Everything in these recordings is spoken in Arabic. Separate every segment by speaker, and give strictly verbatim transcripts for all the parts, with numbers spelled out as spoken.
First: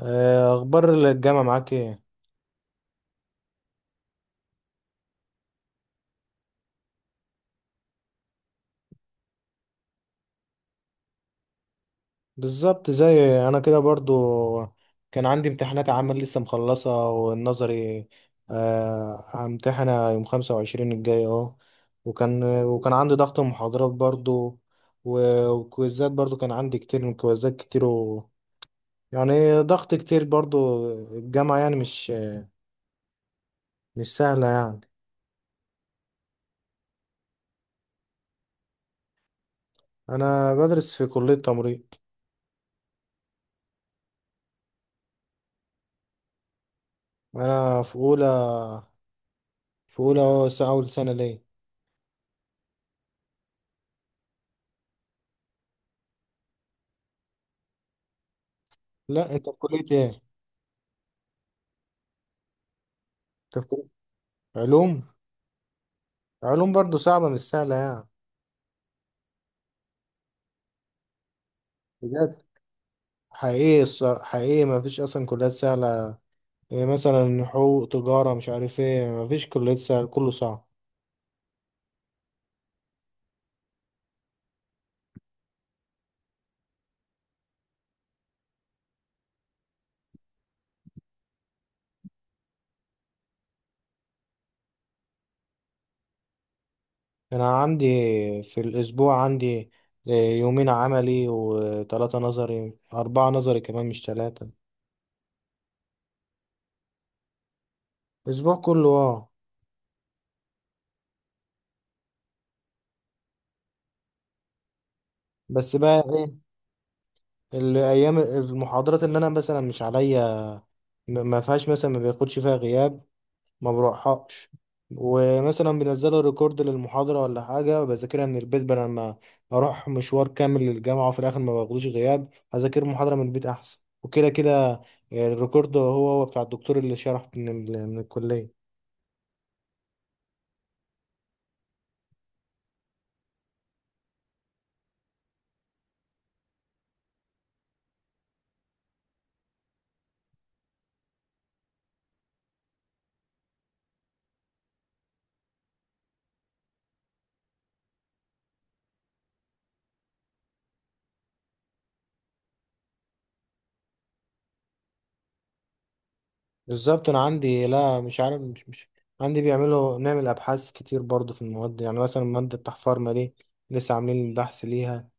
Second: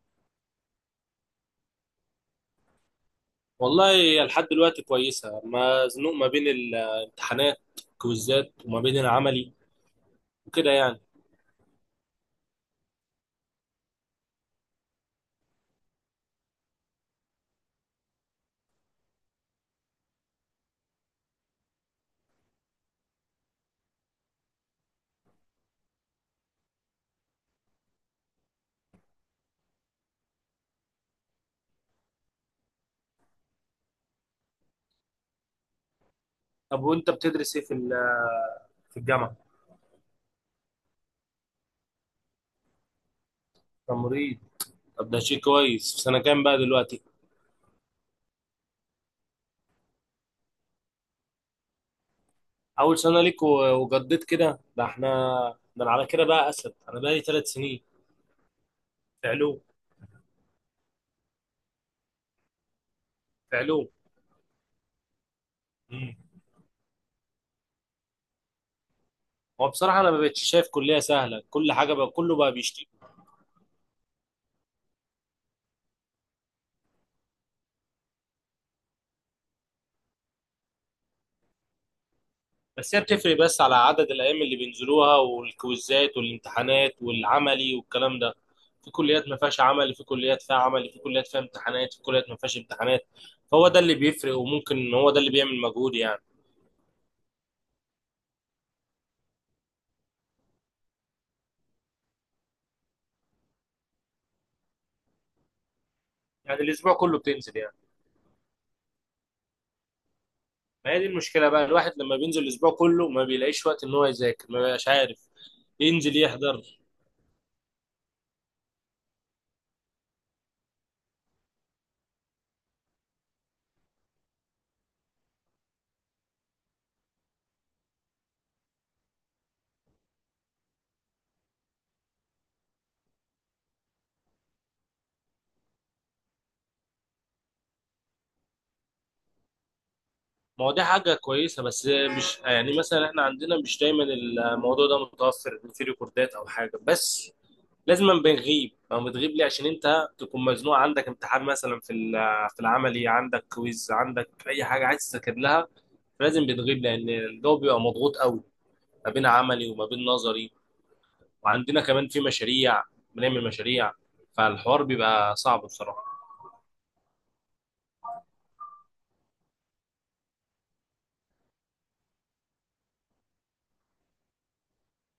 Speaker 1: آه، اخبار الجامعه معاك ايه؟
Speaker 2: والله لحد دلوقتي كويسة، مزنوق ما بين الامتحانات، كويزات، وما بين العملي وكده يعني.
Speaker 1: بالظبط زي انا كده برضو. كان عندي امتحانات عمل لسه مخلصه والنظري. آه، همتحنها يوم خمسة وعشرين الجاي اهو. وكان وكان عندي ضغط محاضرات برضو، و- وكويزات برضو، كان عندي كتير من كويزات كتير و... يعني ضغط كتير برضو. الجامعه يعني مش مش سهله يعني.
Speaker 2: طب وانت بتدرس ايه في ال- في الجامعة؟
Speaker 1: انا بدرس في كليه تمريض.
Speaker 2: تمريض. طب ده شيء كويس. في سنة كام بقى دلوقتي؟
Speaker 1: انا في اولى، في اولى أهو، س- اول سنه ليه.
Speaker 2: أول سنة ليك و- وجديت كده. ده احنا، ده أنا على كده بقى أسد، أنا بقى لي ثلاث سنين. في
Speaker 1: لا، انت في
Speaker 2: علوم.
Speaker 1: كليه ايه؟
Speaker 2: في
Speaker 1: تفكير.
Speaker 2: علوم.
Speaker 1: علوم.
Speaker 2: مم.
Speaker 1: علوم برضو صعبة مش سهلة يعني.
Speaker 2: هو بصراحة أنا ما بقتش شايف كلية سهلة، كل حاجة بقى كله
Speaker 1: بجد،
Speaker 2: بقى بيشتكي.
Speaker 1: حقيقي الصراحة حقيقي، ما فيش أصلا كليات سهلة. يعني مثلا حقوق، تجارة، مش عارف ايه، ما فيش كليات سهلة، كله صعب.
Speaker 2: بس هي بتفرق بس على عدد الايام اللي بينزلوها والكويزات والامتحانات والعملي والكلام ده. في كليات ما فيهاش عمل، في كليات فيها عمل، في كليات فيها امتحانات، في كليات ما فيهاش امتحانات. فهو ده اللي بيفرق، وممكن هو ده اللي بيعمل مجهود يعني.
Speaker 1: أنا عندي، في الأسبوع عندي، آه، يومين عملي وثلاثة نظري، أربعة نظري كمان مش ثلاثة.
Speaker 2: يعني الاسبوع كله بتنزل يعني.
Speaker 1: أسبوع كله، اه.
Speaker 2: ما هي دي المشكله بقى، الواحد لما بينزل الاسبوع كله ما بيلاقيش وقت ان هو يذاكر، ما بيبقاش عارف
Speaker 1: بس بقى
Speaker 2: ينزل
Speaker 1: ايه،
Speaker 2: يحضر.
Speaker 1: الأيام المحاضرات اللي أنا مثلا مش عليا، ما ما فيهاش، مثلا ما بياخدش فيها غياب، ما بروحهاش. ومثلا بنزلوا ريكورد للمحاضرة ولا حاجة، بذاكرها من البيت بدل ما أروح مشوار كامل للجامعة وفي الآخر ما باخدوش غياب. هذاكر محاضرة من البيت أحسن وكده كده. الريكورد هو هو بتاع الدكتور اللي شرح من, ال- من الكلية.
Speaker 2: ما هو دي حاجه كويسه، بس مش يعني مثلا احنا عندنا مش دايما الموضوع ده متوفر في ريكوردات او حاجه. بس لازم بنغيب او بتغيب ليه، عشان انت تكون مزنوق، عندك امتحان مثلا في ال- في العملي، عندك كويز، عندك اي حاجه عايز تذاكر لها. لازم بتغيب لان الجو بيبقى مضغوط قوي، ما بين عملي وما بين نظري. وعندنا كمان في مشاريع، بنعمل مشاريع. فالحوار بيبقى صعب بصراحه.
Speaker 1: بالظبط. أنا عندي، لا مش عارف. مش مش عندي، بيعملوا نعمل أبحاث كتير برضو في المواد. يعني مثلا مادة التحفار ما دي، لسه عاملين بحث ليها.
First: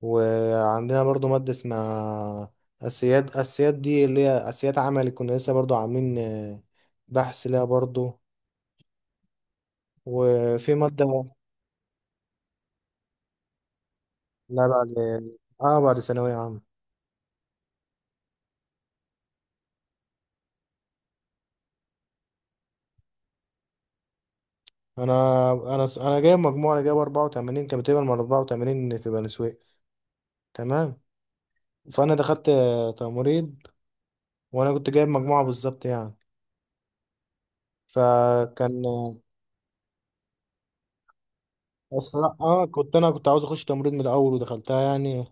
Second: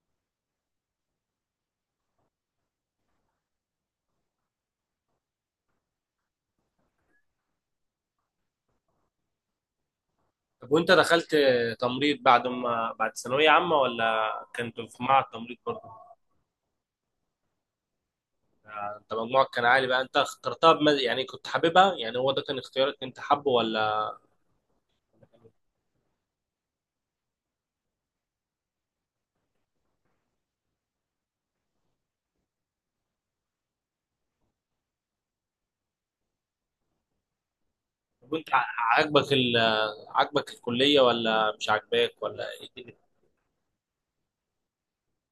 Speaker 1: وعندنا برضو مادة اسمها أسياد أسياد، دي اللي هي أسياد عملي، كنا لسه برضو عاملين آه، بحث ليها برضو.
Speaker 2: طب
Speaker 1: وفي
Speaker 2: وانت
Speaker 1: مادة.
Speaker 2: دخلت تمريض بعد ما بعد ثانويه عامه ولا
Speaker 1: لا،
Speaker 2: كنت
Speaker 1: بعد.
Speaker 2: في معهد تمريض
Speaker 1: اه، بعد
Speaker 2: برضه؟
Speaker 1: ثانوية عامة.
Speaker 2: انت مجموعك كان عالي بقى، انت اخترتها بمز... يعني كنت حاببها، يعني هو ده كان اختيارك، انت حابه ولا؟
Speaker 1: أنا أنا أنا جايب مجموعة، أنا جايب أربعة وثمانين، كان بتقبل من أربعة وثمانين في بني سويف. تمام. فأنا دخلت آه، تمريض، وأنا كنت جايب مجموعة بالظبط يعني.
Speaker 2: طب وانت ع-
Speaker 1: فكان،
Speaker 2: عاجبك ال عاجبك الكلية ولا مش عاجباك
Speaker 1: الصراحة
Speaker 2: ولا
Speaker 1: اه،
Speaker 2: ايه
Speaker 1: كنت
Speaker 2: الدنيا؟
Speaker 1: انا كنت عاوز اخش تمريض من الاول ودخلتها يعني.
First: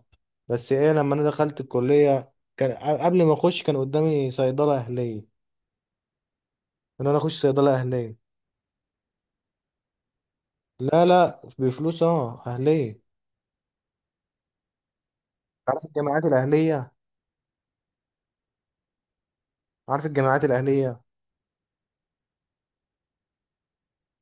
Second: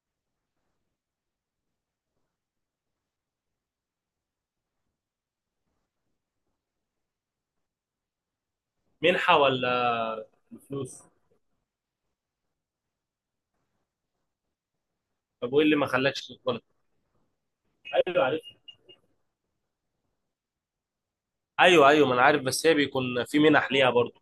Speaker 1: بس ايه، لما انا دخلت الكلية كان ق- قبل ما اخش كان قدامي صيدلة اهلية، ان انا اخش صيدلة اهلية.
Speaker 2: منحة ولا فلوس؟
Speaker 1: لا لا، بفلوس اه، اهلية.
Speaker 2: طب وايه اللي
Speaker 1: عارف
Speaker 2: ما
Speaker 1: الجامعات
Speaker 2: خلاكش تتقبل؟
Speaker 1: الاهلية؟
Speaker 2: ايوه عارف.
Speaker 1: عارف الجامعات الاهلية.
Speaker 2: ايوه، ايوه، ما انا عارف، بس هي بيكون في منح ليها برضه.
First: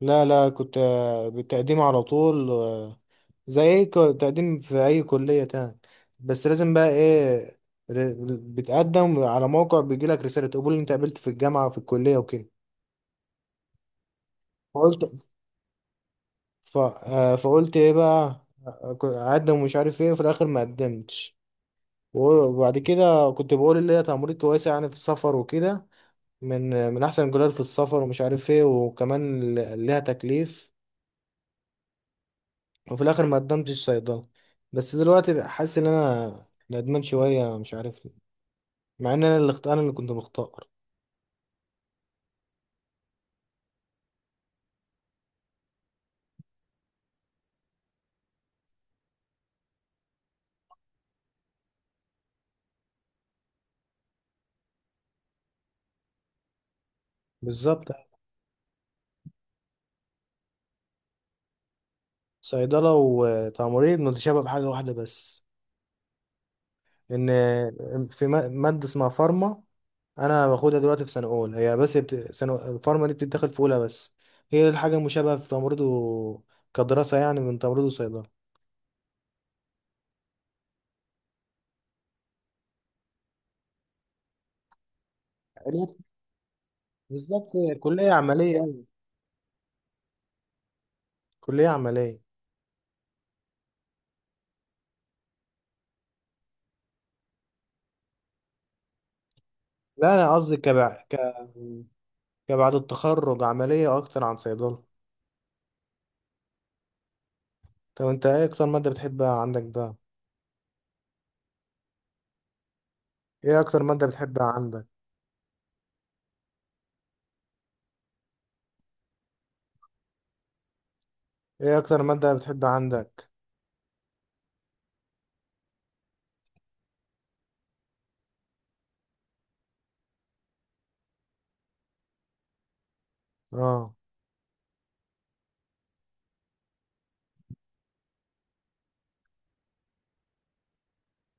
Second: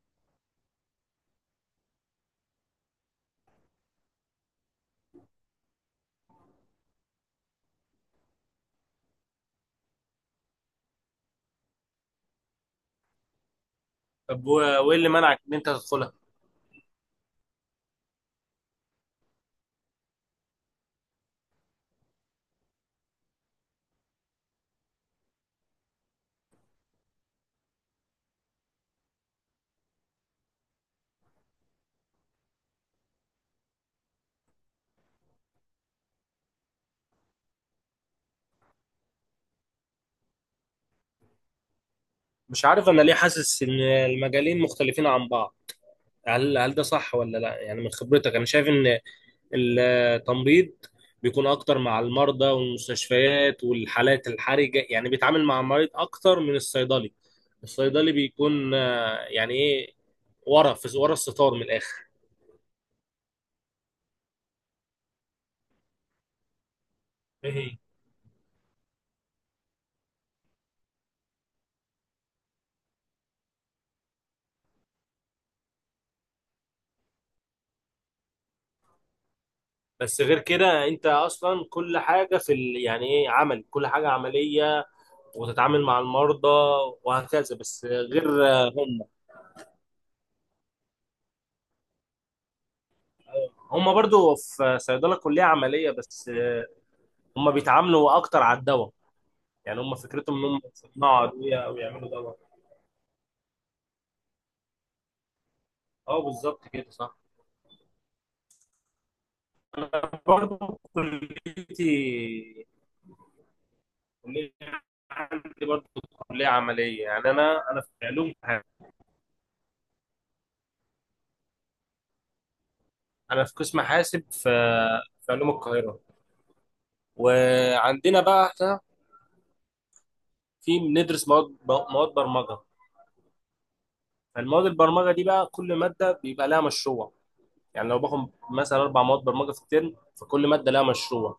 Speaker 1: لا لا، كنت آه، بالتقديم على طول. آه، زي اي ك- تقديم في اي كلية تاني، بس لازم بقى ايه، ر- بتقدم على موقع، بيجيلك رسالة قبول إن انت قابلت في الجامعة وفي الكلية وكده.
Speaker 2: طب و- وايه اللي
Speaker 1: فقلت،
Speaker 2: منعك ان انت تدخلها؟
Speaker 1: ف... آه، فقلت ايه بقى، ك- اقدم ومش عارف ايه، وفي الاخر ما قدمتش. وبعد كده كنت بقول اللي هي تمريض كويسه يعني في السفر وكده، من من احسن الكليات في السفر، ومش عارف ايه، وكمان ل- ليها تكليف. وفي الاخر ما قدمتش صيدله. بس دلوقتي بقى حاسس ان انا ندمان شويه، مش عارف ليه، مع ان انا اللي اخت- انا اللي كنت مختار.
Speaker 2: مش عارف انا ليه حاسس ان المجالين مختلفين عن بعض. هل هل ده صح ولا لا؟ يعني من خبرتك انا شايف ان التمريض بيكون اكتر مع المرضى والمستشفيات والحالات الحرجه، يعني بيتعامل مع المريض اكتر من الصيدلي.
Speaker 1: بالظبط.
Speaker 2: الصيدلي بيكون آه، يعني ايه، ورا، في ورا الستار من الاخر.
Speaker 1: صيدله وتمريض متشابه بحاجه واحده بس،
Speaker 2: إيه.
Speaker 1: ان في ما- ماده اسمها فارما، انا باخدها دلوقتي في سنه اولى، هي بس بت... سنه الفارما دي بتتدخل في اولى بس. هي دي الحاجه المشابهه في تمريض و... كدراسه يعني من تمريض وصيدله.
Speaker 2: بس غير كده انت اصلا كل حاجه في ال... يعني ايه عمل، كل حاجه عمليه وتتعامل
Speaker 1: علاج-
Speaker 2: مع المرضى
Speaker 1: بالظبط.
Speaker 2: وهكذا، بس
Speaker 1: كليه
Speaker 2: غير
Speaker 1: عمليه،
Speaker 2: آه،
Speaker 1: أيوة.
Speaker 2: هم.
Speaker 1: كليه عمليه.
Speaker 2: هم برضو في صيدله كليه عمليه، بس آه، هم بيتعاملوا اكتر على الدواء، يعني هم
Speaker 1: لا، انا
Speaker 2: فكرتهم ان
Speaker 1: قصدي
Speaker 2: هم
Speaker 1: كبع...
Speaker 2: يصنعوا
Speaker 1: ك...
Speaker 2: ادويه او يعملوا دواء.
Speaker 1: كبعد التخرج عمليه اكتر عن صيدله.
Speaker 2: اه بالظبط كده صح.
Speaker 1: طب انت ايه اكتر ماده بتحبها عندك بقى؟
Speaker 2: انا برضه كليتي
Speaker 1: ايه اكتر ماده بتحبها
Speaker 2: كلية
Speaker 1: عندك؟
Speaker 2: عندي برضه كليه عمليه يعني، انا انا في علوم حاسب.
Speaker 1: ايه اكتر ماده بتحبها عندك؟
Speaker 2: انا في قسم حاسب في في علوم القاهره. وعندنا بقى احنا في بندرس مواد مواد برمجه.
Speaker 1: اه.
Speaker 2: فالمواد البرمجه دي بقى كل ماده بيبقى لها مشروع. يعني لو باخد مثلا اربع مواد برمجه في الترم، فكل ماده لها مشروع،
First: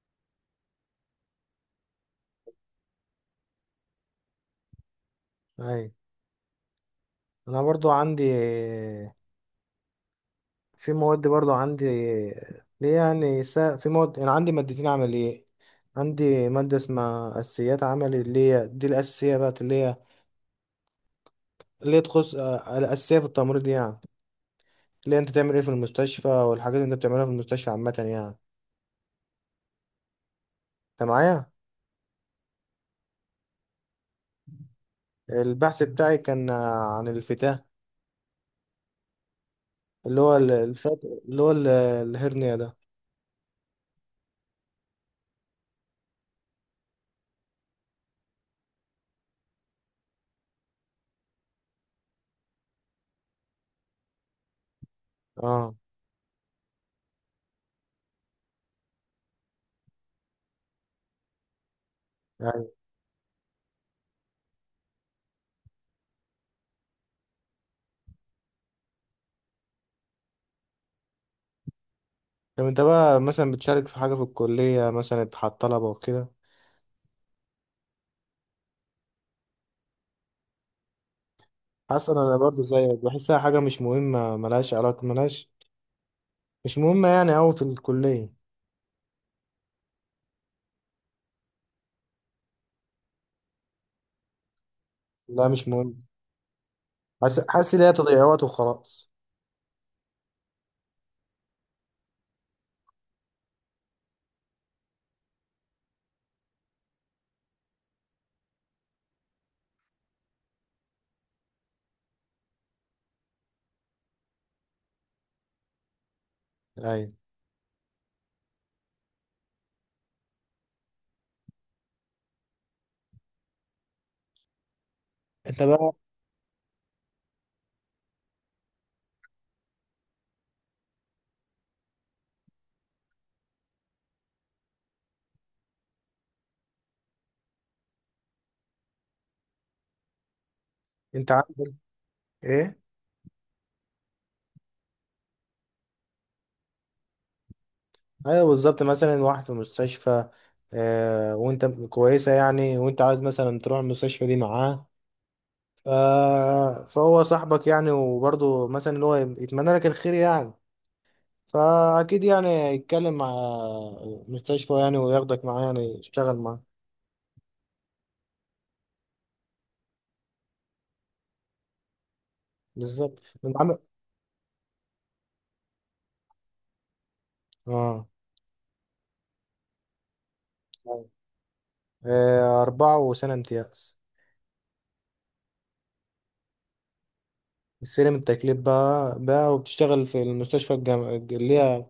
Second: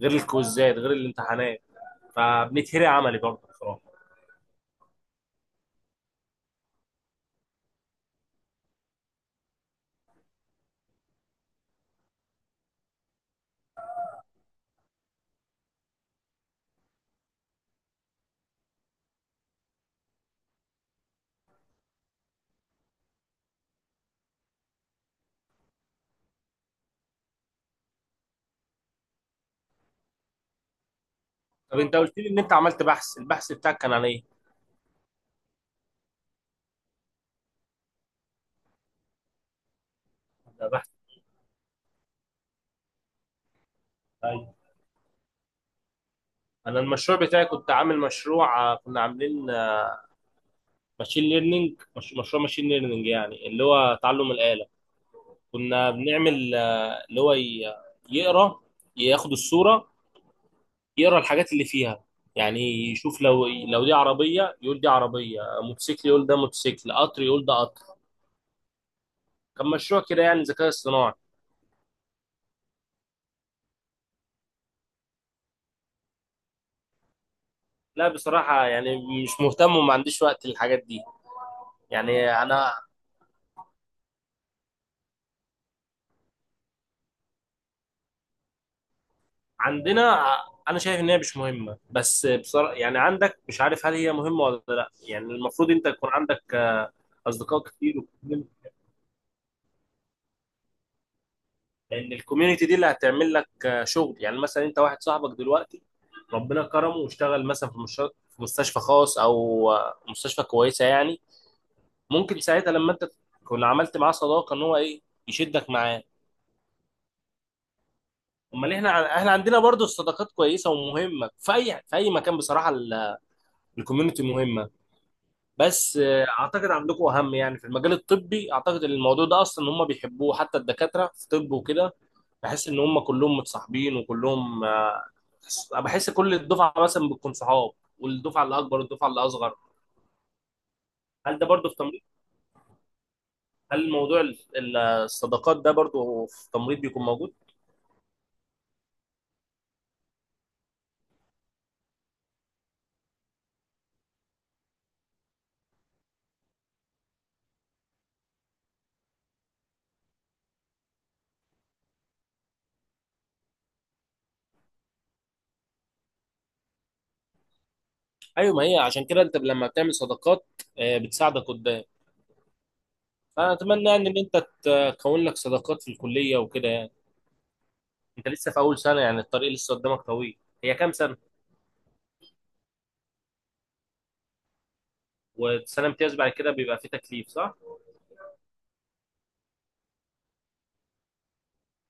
Speaker 2: غير الكويزات غير الامتحانات. فبنتهري عملي برضه بصراحه.
Speaker 1: اي، انا برضو عندي، في مواد برضو عندي ليه يعني، سا... في مواد أنا عندي مادتين عملية. عندي مادة اسمها أساسيات عملي، اللي هي دي الأساسية بقى، اللي هي، اللي هي تخص آه، الأساسية في التمريض يعني، اللي هي أنت تعمل إيه في المستشفى، والحاجات اللي أنت بتعملها في المستشفى عامة يعني. أنت معايا؟
Speaker 2: طب انت قلت لي ان انت عملت بحث، البحث بتاعك كان عن ايه؟
Speaker 1: البحث بتاعي كان آه، عن الفتاة، اللي هو ال- الفات، اللي هو ال- الهرنية ده.
Speaker 2: ايوه. انا المشروع بتاعي كنت عامل مشروع، آه، كنا عاملين ماشين ليرنينج. مش مشروع ماشين ليرنينج، يعني اللي هو تعلم الآلة.
Speaker 1: اه.
Speaker 2: كنا بنعمل آه، اللي هو ي- يقرا، ياخد الصورة، يقرا الحاجات اللي فيها
Speaker 1: يعني.
Speaker 2: يعني. يشوف لو لو دي عربية يقول دي عربية، موتوسيكل يقول ده موتوسيكل، قطر يقول ده قطر. كان مشروع كده يعني ذكاء اصطناعي.
Speaker 1: طب أنت بقى مثلا بتشارك في حاجة في الكلية، مثلا اتحط طلبة وكده؟
Speaker 2: لا بصراحة يعني مش مهتم وما عنديش وقت للحاجات دي.
Speaker 1: حسن،
Speaker 2: يعني
Speaker 1: انا برضو
Speaker 2: انا
Speaker 1: زيك بحسها حاجه مش مهمه، ملهاش علاقه، ملهاش، مش مهمه يعني أوي في الكليه.
Speaker 2: عندنا ع- انا شايف ان هي مش مهمه، بس بصراحه يعني عندك مش عارف هل هي مهمه ولا لا. يعني
Speaker 1: لا مش
Speaker 2: المفروض انت
Speaker 1: مهم،
Speaker 2: يكون عندك آه،
Speaker 1: حاسس
Speaker 2: اصدقاء
Speaker 1: حاسس ان هي
Speaker 2: كتير
Speaker 1: تضييع وقت
Speaker 2: وكتير،
Speaker 1: وخلاص.
Speaker 2: لان الكوميونتي دي اللي هتعمل لك آه، شغل. يعني مثلا انت واحد صاحبك دلوقتي ربنا كرمه واشتغل مثلا في مش- في مستشفى خاص او آه، مستشفى كويسه يعني، ممكن ساعتها لما انت تكون عملت معاه صداقه ان هو ايه، يشدك معاه.
Speaker 1: ايوه.
Speaker 2: امال احنا ع- احنا عندنا برضو الصداقات كويسه ومهمه في اي في اي مكان بصراحه. ال- الكوميونتي مهمه،
Speaker 1: انت بقى
Speaker 2: بس آه، اعتقد عندكم اهم يعني، في المجال الطبي اعتقد ان الموضوع ده اصلا هم بيحبوه حتى الدكاتره في طب وكده. بحس ان هم كلهم متصاحبين وكلهم آه، بحس كل الدفعه مثلا بتكون صحاب، والدفعه اللي اكبر والدفعه اللي اصغر.
Speaker 1: انت
Speaker 2: هل ده برضو
Speaker 1: عندك
Speaker 2: في تمريض؟
Speaker 1: ايه؟
Speaker 2: هل موضوع ال- ال- الصداقات ده برضو في تمريض بيكون موجود؟
Speaker 1: ايوه، بالظبط، مثلا واحد في مستشفى، آه وانت كويسه يعني، وانت عايز مثلا تروح المستشفى دي معاه. ف- فهو صاحبك يعني، وبرضه مثلا اللي هو يتمنى لك الخير يعني. فاكيد يعني يتكلم مع المستشفى يعني، وياخدك معاه يعني يشتغل معاه.
Speaker 2: ايوه ما هي عشان كده انت لما بتعمل صداقات آه، بتساعدك قدام.
Speaker 1: بالظبط.
Speaker 2: فانا اتمنى يعني ان انت تكون لك صداقات في الكليه وكده يعني.
Speaker 1: اه.
Speaker 2: انت لسه في اول سنه يعني، الطريق لسه قدامك طويل. هي كام سنه؟
Speaker 1: آه، أربعة وسنة امتياز.
Speaker 2: وسنه امتياز بعد كده بيبقى فيه تكليف صح؟
Speaker 1: السلم التكليف بقى بقى وبتشتغل في المستشفى الجامعة، اللي هي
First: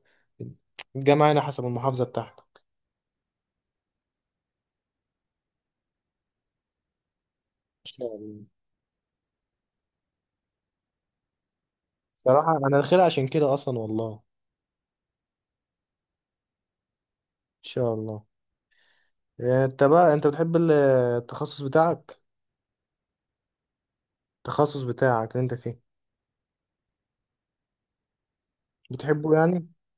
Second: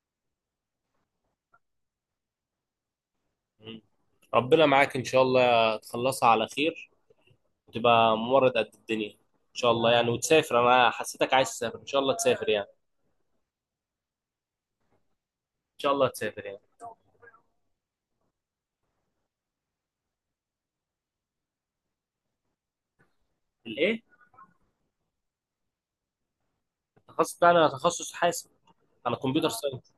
Speaker 1: الجامعة هنا حسب المحافظة بتاعتك.
Speaker 2: مم. ربنا معاك ان شاء الله تخلصها على خير
Speaker 1: إن شاء
Speaker 2: وتبقى
Speaker 1: الله.
Speaker 2: ممرض قد الدنيا. ان شاء الله يعني، وتسافر. انا حسيتك عايز تسافر، ان شاء الله تسافر
Speaker 1: صراحة
Speaker 2: يعني.
Speaker 1: أنا داخلها عشان كده أصلا، والله إن
Speaker 2: ان شاء الله تسافر يعني.
Speaker 1: شاء الله. آه، أنت بقى، أنت بتحب ال- التخصص بتاعك؟
Speaker 2: الايه؟
Speaker 1: التخصص بتاعك اللي أنت فيه،
Speaker 2: التخصص بتاعي انا تخصص حاسب. انا
Speaker 1: بتحبه
Speaker 2: كمبيوتر
Speaker 1: يعني؟
Speaker 2: ساينس.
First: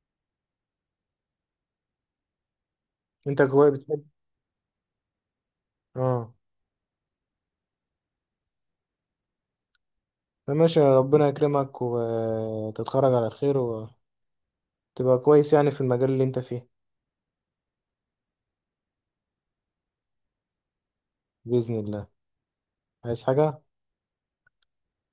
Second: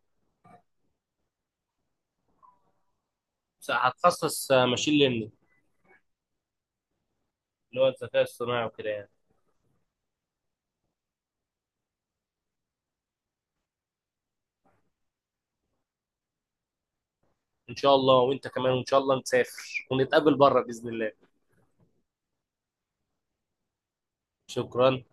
Speaker 1: أنت كويس بتحب.
Speaker 2: هتخصص ماشين ليرنينج،
Speaker 1: أه.
Speaker 2: اللي هو الذكاء الصناعي وكده يعني.
Speaker 1: فماشي، ربنا يكرمك وتتخرج على خير وتبقى كويس يعني في المجال اللي أنت فيه.
Speaker 2: ان شاء الله وانت كمان، وان شاء الله نسافر ونتقابل بره باذن الله.
Speaker 1: بإذن الله. عايز حاجة؟
Speaker 2: شكرا.